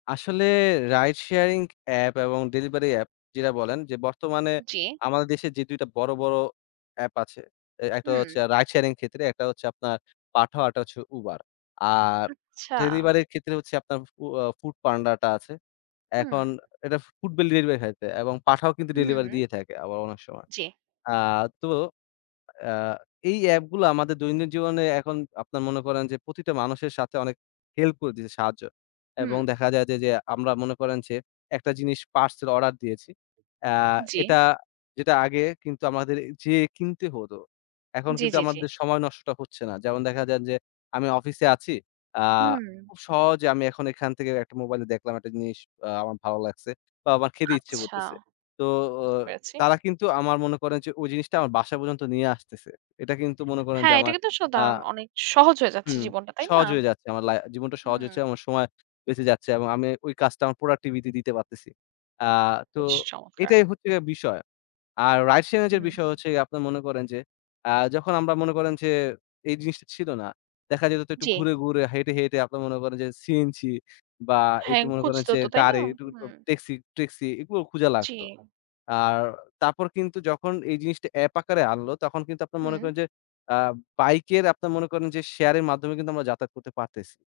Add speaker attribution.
Speaker 1: আসলে ride sharing app এবং delivery app যেটা বলেন যে, বর্তমানে
Speaker 2: জি।
Speaker 1: আমাদের দেশে যে ২ টা বড়, বড় এ্যাপ আছে, এ একটা
Speaker 2: হুম।
Speaker 1: হচ্ছে রাইড শেয়ারিং ক্ষেত্রে, একটা হচ্ছে আপনার পাঠাও, আরেকটা হচ্ছে উবার। আর
Speaker 2: আচ্ছা।
Speaker 1: ডেলিভারি এর ক্ষেত্রে হচ্ছে আপনার ফ আ ফুডপান্ডাটা আছে। এখন
Speaker 2: হু।
Speaker 1: এটা ফুড বেল ডেলিভারি [unintelligible] এবং পাঠাও কিন্তু
Speaker 2: হু,
Speaker 1: ডেলিভারি
Speaker 2: হু।
Speaker 1: দিয়ে থাকে আবার অনেক সময়।
Speaker 2: জি।
Speaker 1: আ তো আ এই এ্যাপ গুলো আমাদের দৈনিক জীবনে এখন আপনার মনে করেন যে, প্রতিটা মানুষের সাথে অনেক হেল্প করে দিয়েছে সাহায্য। এবং
Speaker 2: হুম।
Speaker 1: দেখা যায় যে, যে আমরা মনে করেন যে, একটা জিনিস পার্সেল অর্ডার দিয়েছি। এ্যা
Speaker 2: জি।
Speaker 1: এটা যেটা আগে কিন্তু আমাদের যেয়ে কিনতে হতো। এখন
Speaker 2: জি,
Speaker 1: কিন্তু
Speaker 2: জি, জি।
Speaker 1: আমাদের সময় নষ্টটা হচ্ছে না। যেমন দেখা যায় যে, আমি অফিসে আছি। আ
Speaker 2: হুম।
Speaker 1: খুব সহজে আমি এখন এখান থেকে একটা মোবাইলে দেখলাম একটা জিনিস আ আমার ভালো লাগছে। বা আমার খেতে ইচ্ছে
Speaker 2: আচ্ছা,
Speaker 1: করতেছে। তো অ
Speaker 2: বুঝতে পেরেছি।
Speaker 1: তারা কিন্তু আমার মনে করেন যে, ওই জিনিসটা আমার বাসা পর্যন্ত নিয়ে আসতেছে। এটা কিন্তু মনে করেন
Speaker 2: হ্যা,
Speaker 1: যে,
Speaker 2: এটা
Speaker 1: আমার
Speaker 2: কিন্তু স
Speaker 1: আ
Speaker 2: দারুন অনেক সহজ হয়ে যাচ্ছে
Speaker 1: হুম,
Speaker 2: জীবনটা তাই না?
Speaker 1: সহজ হয়ে যাচ্ছে। আমার লা জীবনটা সহজ
Speaker 2: হুম।
Speaker 1: হচ্ছে, আমার সময় বেঁচে যাচ্ছে এবং আমি ওই কাজটা আমার প্রোডাক্টিভিটি দিতে পারতেছি। আ তো
Speaker 2: বেশ চমৎকার!
Speaker 1: এটাই হচ্ছে বিষয়। আর রাইড শেয়ারিং এর
Speaker 2: হুম।
Speaker 1: বিষয় হচ্ছে গিয়ে আপনারা মনে করেন যে, আ যখন আমরা মনে করেন যে, এই জিনিসটা ছিল না, দেখা যেত তো একটু
Speaker 2: জি।
Speaker 1: ঘুরে, ঘুরে হেঁটে, হেঁটে আপনারা মনে করেন যে, সিএনজি বা
Speaker 2: হ্যা,
Speaker 1: একটু মনে করেন
Speaker 2: খুঁজতে
Speaker 1: যে,
Speaker 2: হতো তাই না?
Speaker 1: গাড়ি একটু
Speaker 2: হুম।
Speaker 1: ট্যাক্সি, ট্যাক্সি এগুলো খুঁজা লাগতো।
Speaker 2: জি।
Speaker 1: আর তারপর কিন্তু যখন এই জিনিসটা এ্যাপ আকারে আনলো, তখন কিন্তু আপনারা মনে
Speaker 2: হুম।
Speaker 1: করেন যে, আ বাইক এর আপনার মনে করেন যে, শেয়ার এর মাধ্যমে কিন্তু আমরা যাতায়াত করতে পারতেছি।